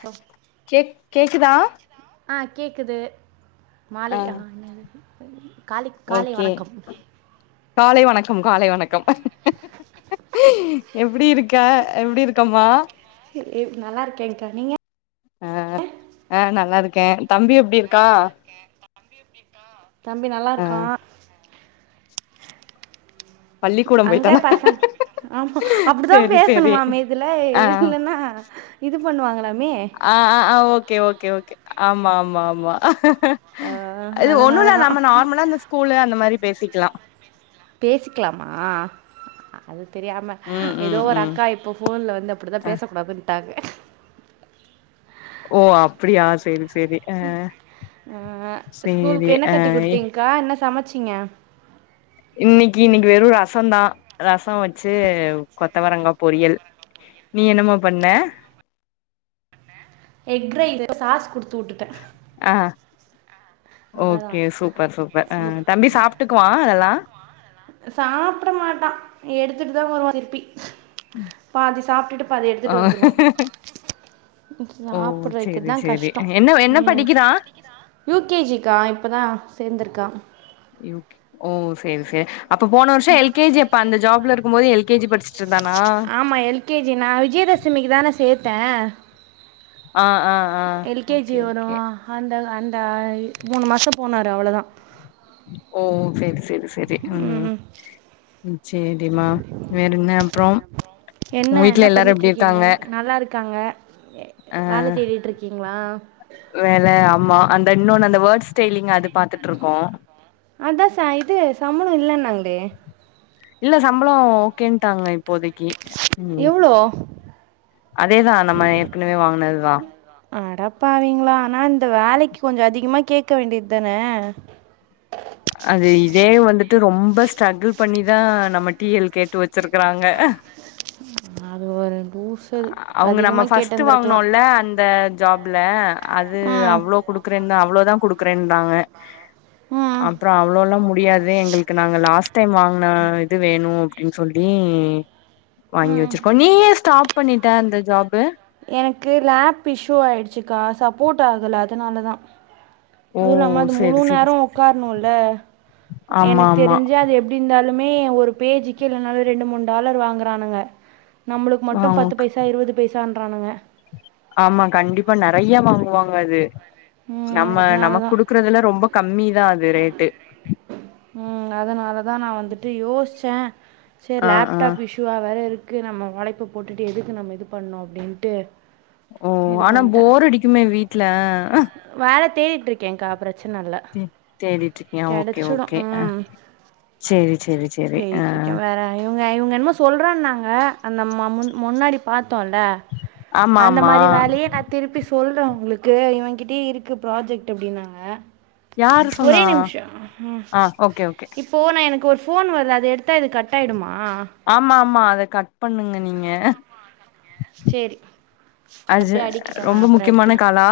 ஹ கேக் கேக்குதா ஆ கேக்குது ஆ மாலை அ [inaudible] காலிக் காலை ஓகே வணக்கம் காலை வணக்கம் காலை வணக்கம் எப்டி இருக்க எப்டி இருக்கமா எ எ நல்லா இருக்கேங்க்கா நீங்க அ அ நல்லாருக்கே தம்பி எப்டி இருக்கா தம்பி ஆ நல்லாருக்கா பள்ளிக்கூடம் அங்க பொய்ட்டானா பசங் ஆமா அப்டிதா பேசணுமாமே இதுல ஆ இல்லன்னா இது பண்ணுவாங்களாமே அ அ அ ஓகே ஓகே ஓகே ஆமா ஆமா ஆமா ஆ அது ஒன்னுல்ல அதனாலதா நம்ம நார்மலா அந்த ஸ்கூலு அந்த மாரி பேசிக்கலா பேசிக்கலாமா அது தெரியாம ம் ஏதோ ம் ஒரு ம் அக்கா இப்போ ஃபோன்ல வந்து அப்டி தா பேசக்கூடாதுன்னட்டாங்க ஓ அப்டியா சேரி சேரி ஆ ஆ சேரி ஸ்கூலுக்கு என்ன கட்டி ஆ குடுத்தீங்க்கா என்ன சமைச்சீங்க இன்னைக்கி இன்னைக்கி வெறு ரசந்தா ரச வச்சு கொத்தவரங்கா பொரியல் நீ என்னமா பண்ண எக் ரைஸு சாஸ் குடுத்து உட்டுட்டெ அ ஓகே அவ்வளோதான் சூப்பர் சூப்பர் அ முட் தம்பி சாப்ட்டுக்குவா இதெல்லா சாப்ட மாட்டா எடுத்துட்டுதா வருவா திருப்பி பாதி சாப்ட்டுட்டு பாதி ஆ எடுத்துட்டு வந்துருவா ஓ சேரி சாப்பிடறைக்குதா சேரி கஷ்டோ என்ன என்ன ம் படிக்கிறா யூ கே ஜி க்கா இப்பதா சேந்திருக்கா யூகே ஓ சேரி சேரி அப்ப போன வர்ஷொ எல் கே ஜி அப்ப அந்த ஜாப்ல இருக்கும் போது எல் கே ஜி படுச்சுட் இருந்தானா ஆமா எல் யு கே ஜி நா விஜயதசமிக்கு தான சேத்தே அ அ அ எல்கேஜி ஓகே ஓகே வரும் அந்த அந்த மூனு மாசொ போனாரு அவ்ளோதா ஓ சேரி சேரி சே செரி ம் சேரிம்மா வேறென்ன அப்றொம் என்ன என்ன பண்ணிட்டு இருக்கீங்க நல்லா இருக்காங்க வேல ஆ தேடிட் இருக் கீங்களா வேல ஆமா அந்த இன்னொன்னு அந்த வோர்ட்ஸ் ஸ்டைலிங் அது பாத்துட் இருக்கோ அதா ச இது சம்பளொ இல்லன்னாங்ளே இல்ல சம்பளோ ஓகேன்ட்டாங்க இப்போதக்கி ம் எவ்வளோ அதேதா நம்ம ஏற்கனவே வாங்குனதுதா அடப்பாவீங்களா அனா இந்த வேலைக்கு கொஞ்சோ அதிகமா கேக்க வேண்டியதுதான அது இதே வந்துட்டு ரொம்ப ஸ்ட்ரகுள் பண்ணிதா நம்ம டீ எல் கேட்டு வச்சிருக்றாங்க அது ஒரு லூசு அது அவுங்க நம்ம அதிகமா ஃபஸ்ட் கேட்டிருந்திருக்கலா வாங்னோல்ல அந்த ஜாப்ல அது ம் அவ்ளோ குடுக்கறேன்தா அவ்ளோதா குடுக்குறேன்தாங்க ம் அப்பறோ அவ்ளோல்லா முடியாது எங்களுக் நாங்க லாஸ்ட் டைம் வாங்கின இது வேணு அப்டின்னு சொல்லி வாங்கி ம் வெச்சிருக்கோ நீ ஏ ஸ்டாப் பண்ணிட்ட அந்த ஜாப்பு எனக்கு லேப் இஸ்யூ ஆயிடுச்சுக்கா சப்போட் ஆகல அதனாலதா ஓ அதுயில்லாம அது முழு செரி செரி நேரோ ஒக்காரணுல்ல ஆமா எனக்கு ஆமா தெரிஞ்சி அது எப் ப்டிருந்தாலுமே ஒரு பேஜிக்கு இல்லனா ரெண்டு மூணு டாலர் வாங்கறானுங்க நம்மளுக்கு மட்டு ஆமா பத்து பைசா இருவது பைசான்றானுங்க ஆமா கண்டிப்பா நறைய வாங்குவாங்க அது ம் நம்ம அதனால நமக் தா குடுக்கறதுல ரொம்ப கம்மி தா அது ரேட்டு ம் அதனால தா நா வந்துட்டு யோசிச்சே சேர் ஆ ஆ லேப்டாப் இஷ்யு துவா வேறருக்கு நம்ம உழைப்ப போட்டுட்டு எதுக்கு நம்ம இது பண்ணோ அப்டின்ட்டு ஓ அனா போர் அடிக்குமே வீட்டுல வேல தேடிட்ருக்கேங்க்கா பிரச்சன இல்ல தே தேடிட்டு இருக்கியா ஓகே கெடைச்சிடும். ஓகே அ ம். சேரி சேரி சேரி ஆ அதா இவுங்க இவுங்க என்மோ சொல்றன்னாங்க அந்த மமுன் முன்னாடி பாத்தோல்ல ஆமா அந்த ஆமா மாரி வேலையே கத் திருப்பி சொல்றே உங்களுக்கு இவ கிட்டயூ இருக்கு ப்ராஜெக்ட் அப்டின்னாங்க யாரு ஒரே சொன்னா நிம்ஷோ ஹ ஆ ஓகே ஓகே இப்போ நா எனக்கு ஒரு ஃபோன் வருது அது எடுத்தா இது கட் ஆயிடுமா ஆமாமாம்மா அத கட் பண்ணுங்க நீங்க சேரி அது அப்டே அடிக்கட்டு நா ரொம்ப அப்பறோ முக்கியமான எடுத்துக் காலா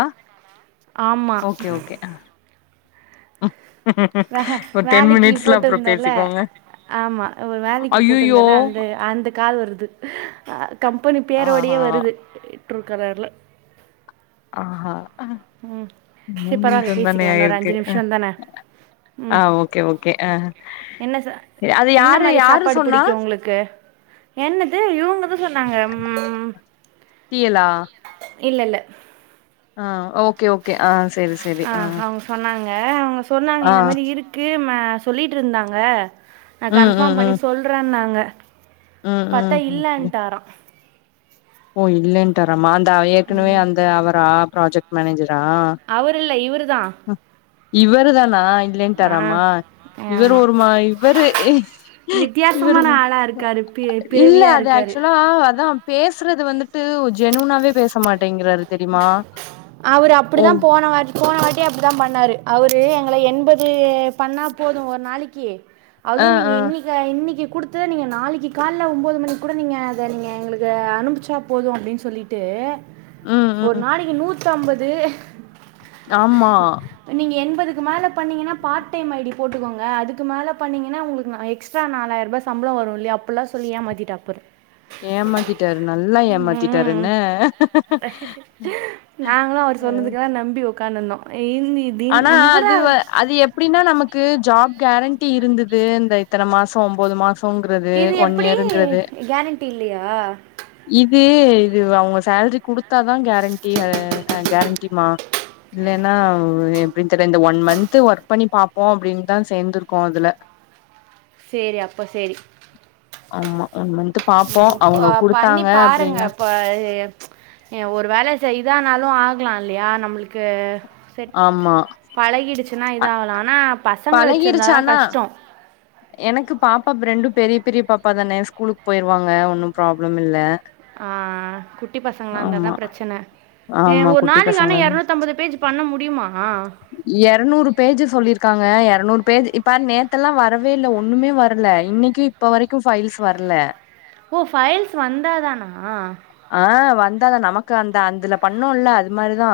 ஆமா ஓகே ஓகே வே ஒரு டென் வேலைக்கு மினிட்ஸ்ல அப்பறோ போட்டிருந்தேல பேசிக்கோங்க ஆமா ஒரு வேலைக்கு ஐயயோ போட்டிருந்தல்ல அந்து அந்து கால் வருது அ கம்பனி பேரோடேயே ஆஹா வருது ட்ருகாலர்ல ஆஹா ம் சரி மூணு பரவாயில்ல நிம்ஷா தானே பேசிக்கலாம் இன்னும் ஒரு ஆயிருக்கு அஞ்சு நிமிஷம் தானே ஆ ம் ஓகே ஓகே ஆ என்ன ச சரி. அது என்ன யாரு மாரி யாரு சாப்பாடு சொன்னா புடிக்கு உங்ளுக்கு என்னது இவங்கதா சொன்னாங்க ம் டீ எல் லா இல்லல்ல ஆ ஓகே ஓகே ஆ செரி ஆ அவுங்க சொன்னாங்க அவுங்க சொன்னாங்க ஆ இந்த மாரி இருக்கு ம சொல்லிட்ருந்தாங்க நா ம் ம் கன்பார்ம் பண்ணி ம் சொல்றன்னாங்க ம் பாத்தா ம் அப்படி இல்லன்ட்டாரா ஓ இல்லன்ட்டாரமா அந்த ஏற்கனவே அந்த அவரா ப்ராஜெக்ட் மேனேஜரா அவரு இல்ல இவுரு தா இவரு தானா ஆ இல்லேண்டாராம இவர் ஆமாம் ஒரு மா இவரு இவரு வித்தியாசமான ஆளாக இருக்கார் பி இல்ல பிறவியாக அது இருக்கார் ஆக்சுவலா அதா பேசறது வந்துட்டு ஜெனுன்னாவே பேசமாட் அவரு ஓ அப்படிதா போன மாரி போன வாட்டி அப்படிதா பண்ணாரு அவரு எங்கள என்பது பண்ணா போது ஒரு நாளிக்கி அதூ ஆ நீங்க ஆ இன்னிக் க இன்னிக்கி குடுத்தத நீங்க நாளிக்கி கால்ல ஒன்போது மணிக்கு கூட நீங்க அத நீங்க எங்களுக்கு அனுப்ச்சா போது அப்டின் சொல்லிட் ட்டு ம் ஒரு ம் நாளைக்கி நூத்தம்பது ஆமா நீங்க எண்பதுக்கு மேல பண்ணீங்கனா பார்ட் டைம் ஐடி போட்டுக்கோங்க அதுக்கு மேல பன்னீங்கனா நா உங்கலுக்கு எக்ஸ் எக்ஸ்ட்ரா நாலாயரூபா சம்பளம் வரும் இல்லையா அப்பில்லா சொல்லி ஏமாத்திட்டா பாரு ஏமாத்திட்டாரு நல்லா ஏமாத்திட்டாரு ம் ன்ன நாங்களு அவரு சொன்னதுக்குலா நம்பி உக்காந்ருந்தோ இந்தித் ஆனா அது அது எப் அப்டின்னா நமக்கு ஜாப் கேரண்டி இருந்தது இந்த இத்தன மாசோ ஒம்போது மாஸ் தோங்குறது இது ஒன் எப்படி இயர்ரிங்றது கேரண்டி இல்லையா இது இது அவுங்க சேலரி குடுத்தாதா கேரண்டிஹ கேரண்டிமா இல்லனா எப்டின் தெரில இந்த ஒன் மந்த்து ஒர்க் பண்ணி பாப்போ அப்டின்னுதா சேந்துருக்கோ அதுல சேரி அப்ப சேரி ஆமா ஒன் மன்த்து ம் பண்ணி பாருங்க இப்ப ஏ ஒரு வேல செய்தானாலு ஆகலா இல்லியா நம்மளுக்கு செட் ஆமா பழகிடுச்சின்னா இதா ஆகலா ஆனா பசங்கள வச்சி ருந்தா பழகிருச்சு தா ஆனா கஷ்டோ எனக்கு பாப்பா ப்ரெண்டு பெரிய பெரிய பாப்பா தானே ஸ்கூலுக்கு போயிருவாங்க ஒன்னு ப்ராப்ளம் இல்ல ஆ குட்டி பசங்களா இருந்தாதா ஆமா பிரச்சன ஏ ஆமா ஒரு குட்டி நாளைக்க ஆனா பசங்கள எரநூத் நுத்தம்பது பேஜ் பண்ண முடியுமா எரநூறு பேஜ் சொல்லிருக்காங்க எரநூறு பேஜ் இப்ப நேத்த எல்லா வரவே இல்ல ஒண்ணுமே வரல இன்னிக்கி இப்ப வரைக்கு பைல்ஸ் வர்ல ஓ ஃபைல்ஸ் வந்தாதானா ஆ வந்தாதா நமக்கு அந்த அந்தல பண்ணுல்ல அது மாரிதா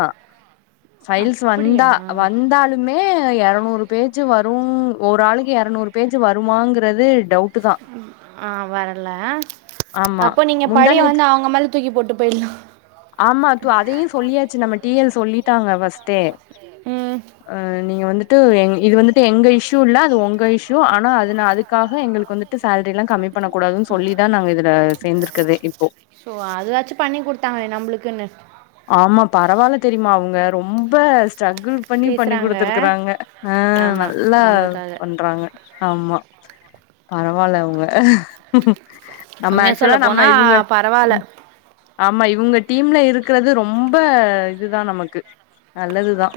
ஃபைல்ஸ் அப்படியா வந்தா வந்தாலும் மே எரநூறு பேஜு வரு ஒரு ஆளுக்கு எரநூறு பேஜு வருமாங்கிறது ஆ வரல ஆமா அப்போ நீங்க முந்தா பழிய நேத்து வந்து அவங்க மேல தூக்கிப்போட்டு பேய்ட்லா ஆமா துஅதையு சொல்லியாச்சு நம்ம டிஎல் சொல்லிட்டாங்க ஃபஸ்ட்டே ம் அ நீங்க வந்துட் ட்டு இது வந்துட்டு எங்க இஸ்யூ இல்ல அது உங்க இஷூ ஆனா அதுக்காக எங்களுக்கு வந்துட் சேல்ரி எல்லா கம்மி பண்ண கூடாதுன்னு சொல்லிதா நாங்க இதுல சேந்துருக்கதே இப்போ சோ அதாச்சு பண்ணிக் கொடுத்தாங்களே நம்மளுக்குன்னு ஆமா பரவால தெரியுமா அவுங்க ரொம்ப ஸ்ட்ரகுள் பண்ணி பண்ணி பேசுகிறாங்க கொடுத்துருக்கறாங்க ஆ ஆமாம் நல்லா நம்மளுக்காக பண்றாங்க ஆமா பரவால அவுங்க நம்ம உண்மையாக ஆக்சுவலா சொல்ல நம்ம இவுங்க போனால் பரவாயில்ல ம் ஆமா இவுங்க டீம்ல இருக்கிறது ரொம்ப இதுதா நமக்கு நல்லதுதா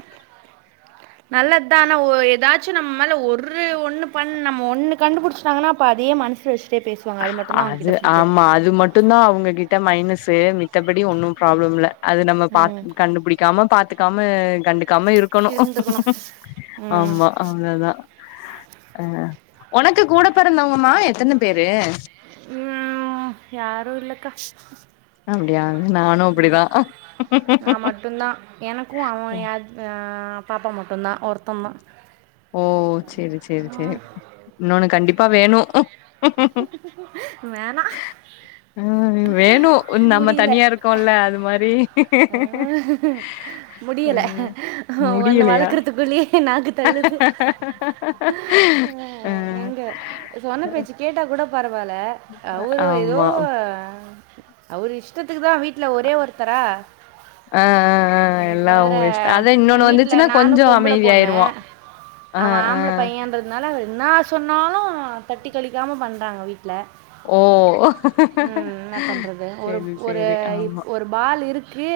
நல்லது தா ஆனா ஏதாச்சு நம்ம மேல ஒரு ஒண்ணு பண் நம்ம ஒண்ணு கண்டுபுடிச்சுடாங்கன்னா அப்ப அதே மனசுவச் டே பேசுவாங்க அது மட்டு தா அவங்க கிட்ட புடிக்காது அது மட்டுந் தா அவங்ககிட்ட மைனஸு மித்தபடி ஒன்னு பராப்ளம் இல்ல அது நம்ம பாத் ம் கண்டுபுடிக் கம பாத்துக்காம கண்டுக்காம இருக்கணு இருந்துக்கணும் ம் ஆமா அவ்ளதா அ ஒனக்கு கூட பொறந்தவங்கமா எத்தன பேரு ம் யாருஇல்லக்கா அப்டியா நானு அப்டிதா மட்டுந்தா எனக்கு அவ்வ ய பாப்பா மட்டுந்தா ஒருத்தந் தா ஓ செரி செரி செரி இன்னொனு கண்டிப்பா வேணு வேனா ம் வேணோ நம்ம தனியா இருக்கோல அது மாரி அ முடியல ஒன்னு முடியலையா வளர்க்கறதுக்குள்ளே நாக்கு அழுது ஆ அ எங்க சொன்ன பேச்சு கேட்டாக் கூட பரவால அவரோ எதோ ஆமா அவரு இஷ்டத்துக்கு தா வீட்ல ஒரே ஒருத்தரா ஆ ஆ ஆ இதில் எல்லா வேற உங்க இஷ்ட் அதா இன்னொன்னு வந்துச்சுன்னா வீட்டில் கொஞ்சொ நானும் பொம்பளை அமைதி பொண்ணு ஆயிருவா ஆ ஆ அதுனால என்ன சொன்னாலு தட்டி கழிக்காம பண்ணுறாங்க வீ ட்ல ஓ ம் இன்னா பண்றது ஒரு சேரி ஒரு சேரி ஆமா ஒரு பால் இருக்கு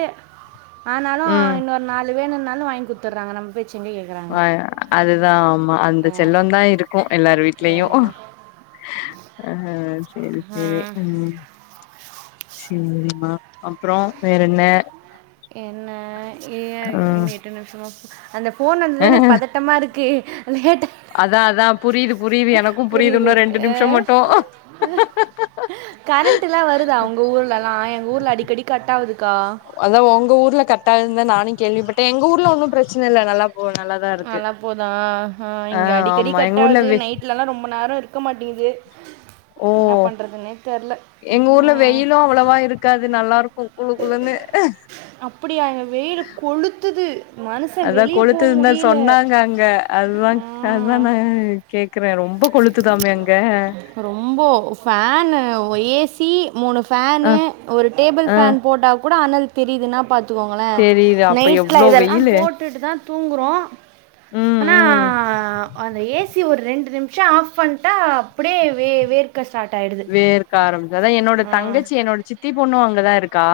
ஆனாலு ம் இன்னோரு நாலு வேணுனாலு வாங்கி குத்துறாங்க நம்ம பேச்ச எங்க ஆ அதுதா ஆமா அந்த செல்லோதா இருக்கோ எல்லார் வீட் வீட்லயு அ அ செரி செரி ம் சேரிமா அப்புறோ வேற என்ன என்ன ஏ ம் இன்னு எட்டு நிமிஷொ மொபு அந்த ஃபோன் வந்ததே எனக்கு பதட்டமா இருக்கு லேட்டா அதா அதா புரியுது புரியுது எனக்கு புரியுது இன்னு ரெண்டு நிமிஷொ மட்டு [unintelligible] கரண்டுலா வருதா உங்க ஊர்லலா எங்க ஊர்ல அடிக்கடி கட் ஆகுதுக்கா அதா ஒங்க ஊர்ல கட்டாயிரும்தா நானு கேள்விப்பட் எங்க ஊர்ல ஒன்னு பிரச்சன இல் நல்லா போ நல்லாதா இருக்கு நல்லா போதான் ஆ ஆமா எங்க ஊர்ல வெ இல்லனா ரொம்ப நேரொ இருக்க மாட்டேங்குது ஓ என்ன பண்ணுறதுன்னே தெரில எங்க ஊர்ல வெயிலோ அவ்வளவா இருக்காது நல்லா இருக்கோ குளுகுளுன்னு அப்புடியா இங்க வெயில கொளுத்துது மனுஷன் அதா வெளியே போக கொளுத்ததுந்தா முடியல சொன்னாங்க அங்க அதா அதுதா ம். நா கேக்குறே ரொம் ரொம்ப கொளுத்துதாமே அங்க ரொம்போ ஃபேனு ஏசி மூணு ஆ ஃபேனு ஒரு டேபிள் ஆ ஃபேன் போட்டா கூட அனல் தெரியுதுன்னா பாத்துக்கோங்களே தெரியுது அப்ப நைட்ல எவ்ளோ இதெல்லா வெயிலு போட்டுட்டு தா தூங்குறோ ம் ஆனா ம் அந்த ஏ சி ஒரு ரெண்டு நிமி சுட்ச்ச ஆஃப் பண்ட்டா அப்டியே வே வேர்க் க சாட்டாயிடுது வேர்க்க ஆரம்பிச்ச அதா என்னோட தங்கச்சி என்னோட சித்தி பொண்ணோ அங்கதா இருக்கா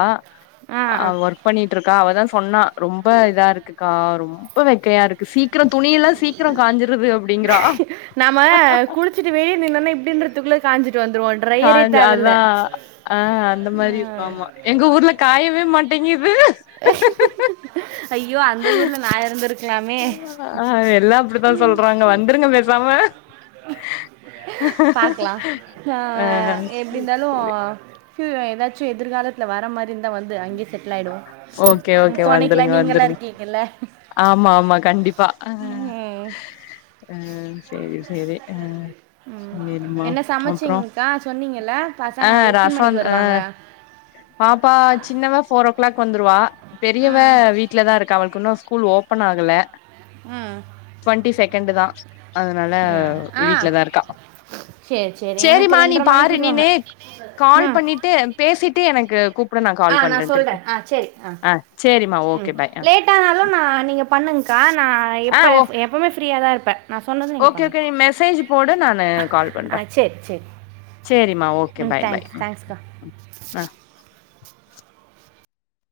ஆ ஒர்க் பண்ணிட்டு இருக்கா அவதா சொன்னா ரொம்போ இதா இருக்குக்கா ரொம்போ வெக்கையா இருக்கு சீக்கிரோ துணியெல்லா சீக்கிரோ காஞ்சுருது அப்படீங்கறா ச்ட்டு வெயிலு இல்லனா இப்டீன்றதுக்குள்ள காஞ்சிட்டு வந்துருவோ காஞ்ச அதா ஆ அந்த மாரி இருக்கோ ஆம்மா எங்க ஊர்ல காயவே மாட் டேங்குது சாய்ந்துருத் எல்லா அப்புடித்தா சொல்றாங்க வந்துருங்க பேசாமே பாக்கலா ஆ எப்புடி இருந்தாலு கு ஏதாச்சு எதிர்காலத்துல வர மாதிரி இருந்தா வந்து அங்கேயே செட்டில் ஆயிடுவோ ஓகே ஓகே வந்துருங்க வந்துருங்க ஆமா ஆமா கண்டிப் பா அ ம். அ செரி செரி அ ம் என்ன சமைச்சிங்கக்கா சொன்னீங்கல்ல ஆ பசங்க எத்தினி ரசோ மணிக்கு ஆ வருவாங்க பாப்பா சின்னவ ஃபோரோ கிளாக் வந்துருவா பெரியவே ம் வீட்லதா இருக்கா அவளுக்கு இன்னு ஸ்கூல் ஓப்பன் ஆகல அ ட்வெண்ட்டி செக்கண்டு தா அதுனால ரெண்டு. ஆ வீட்லதா இருக்கா சரி சரி எனக்கு சேரிமா நீ ரெண்டரை மணிக்கு பாரு விடுவாங்க நீனு கால் ம் பண்ணிட்டு பேசிட்டு எனக்கு கூப் ஆ நா சொல்றே ஆ செரி ஆ சேரிம்மா ஓகே பாய் லேட்டானாலு நா நீங்க பண்ணுங்கக்கா நா ஆ எப்ப ஓ எப் பவுமே ஃப்ரீயா தா இருப்பே ஓகே ஓகே நீ மெசேஜ் போடு நானு கால் பண்றே ஆ சரி சரி சேரிமா ஓகே ம் பாய் பாய் தேங்க்ஸ் ம் தேங்க்ஸ்க்கா ம் ம் ம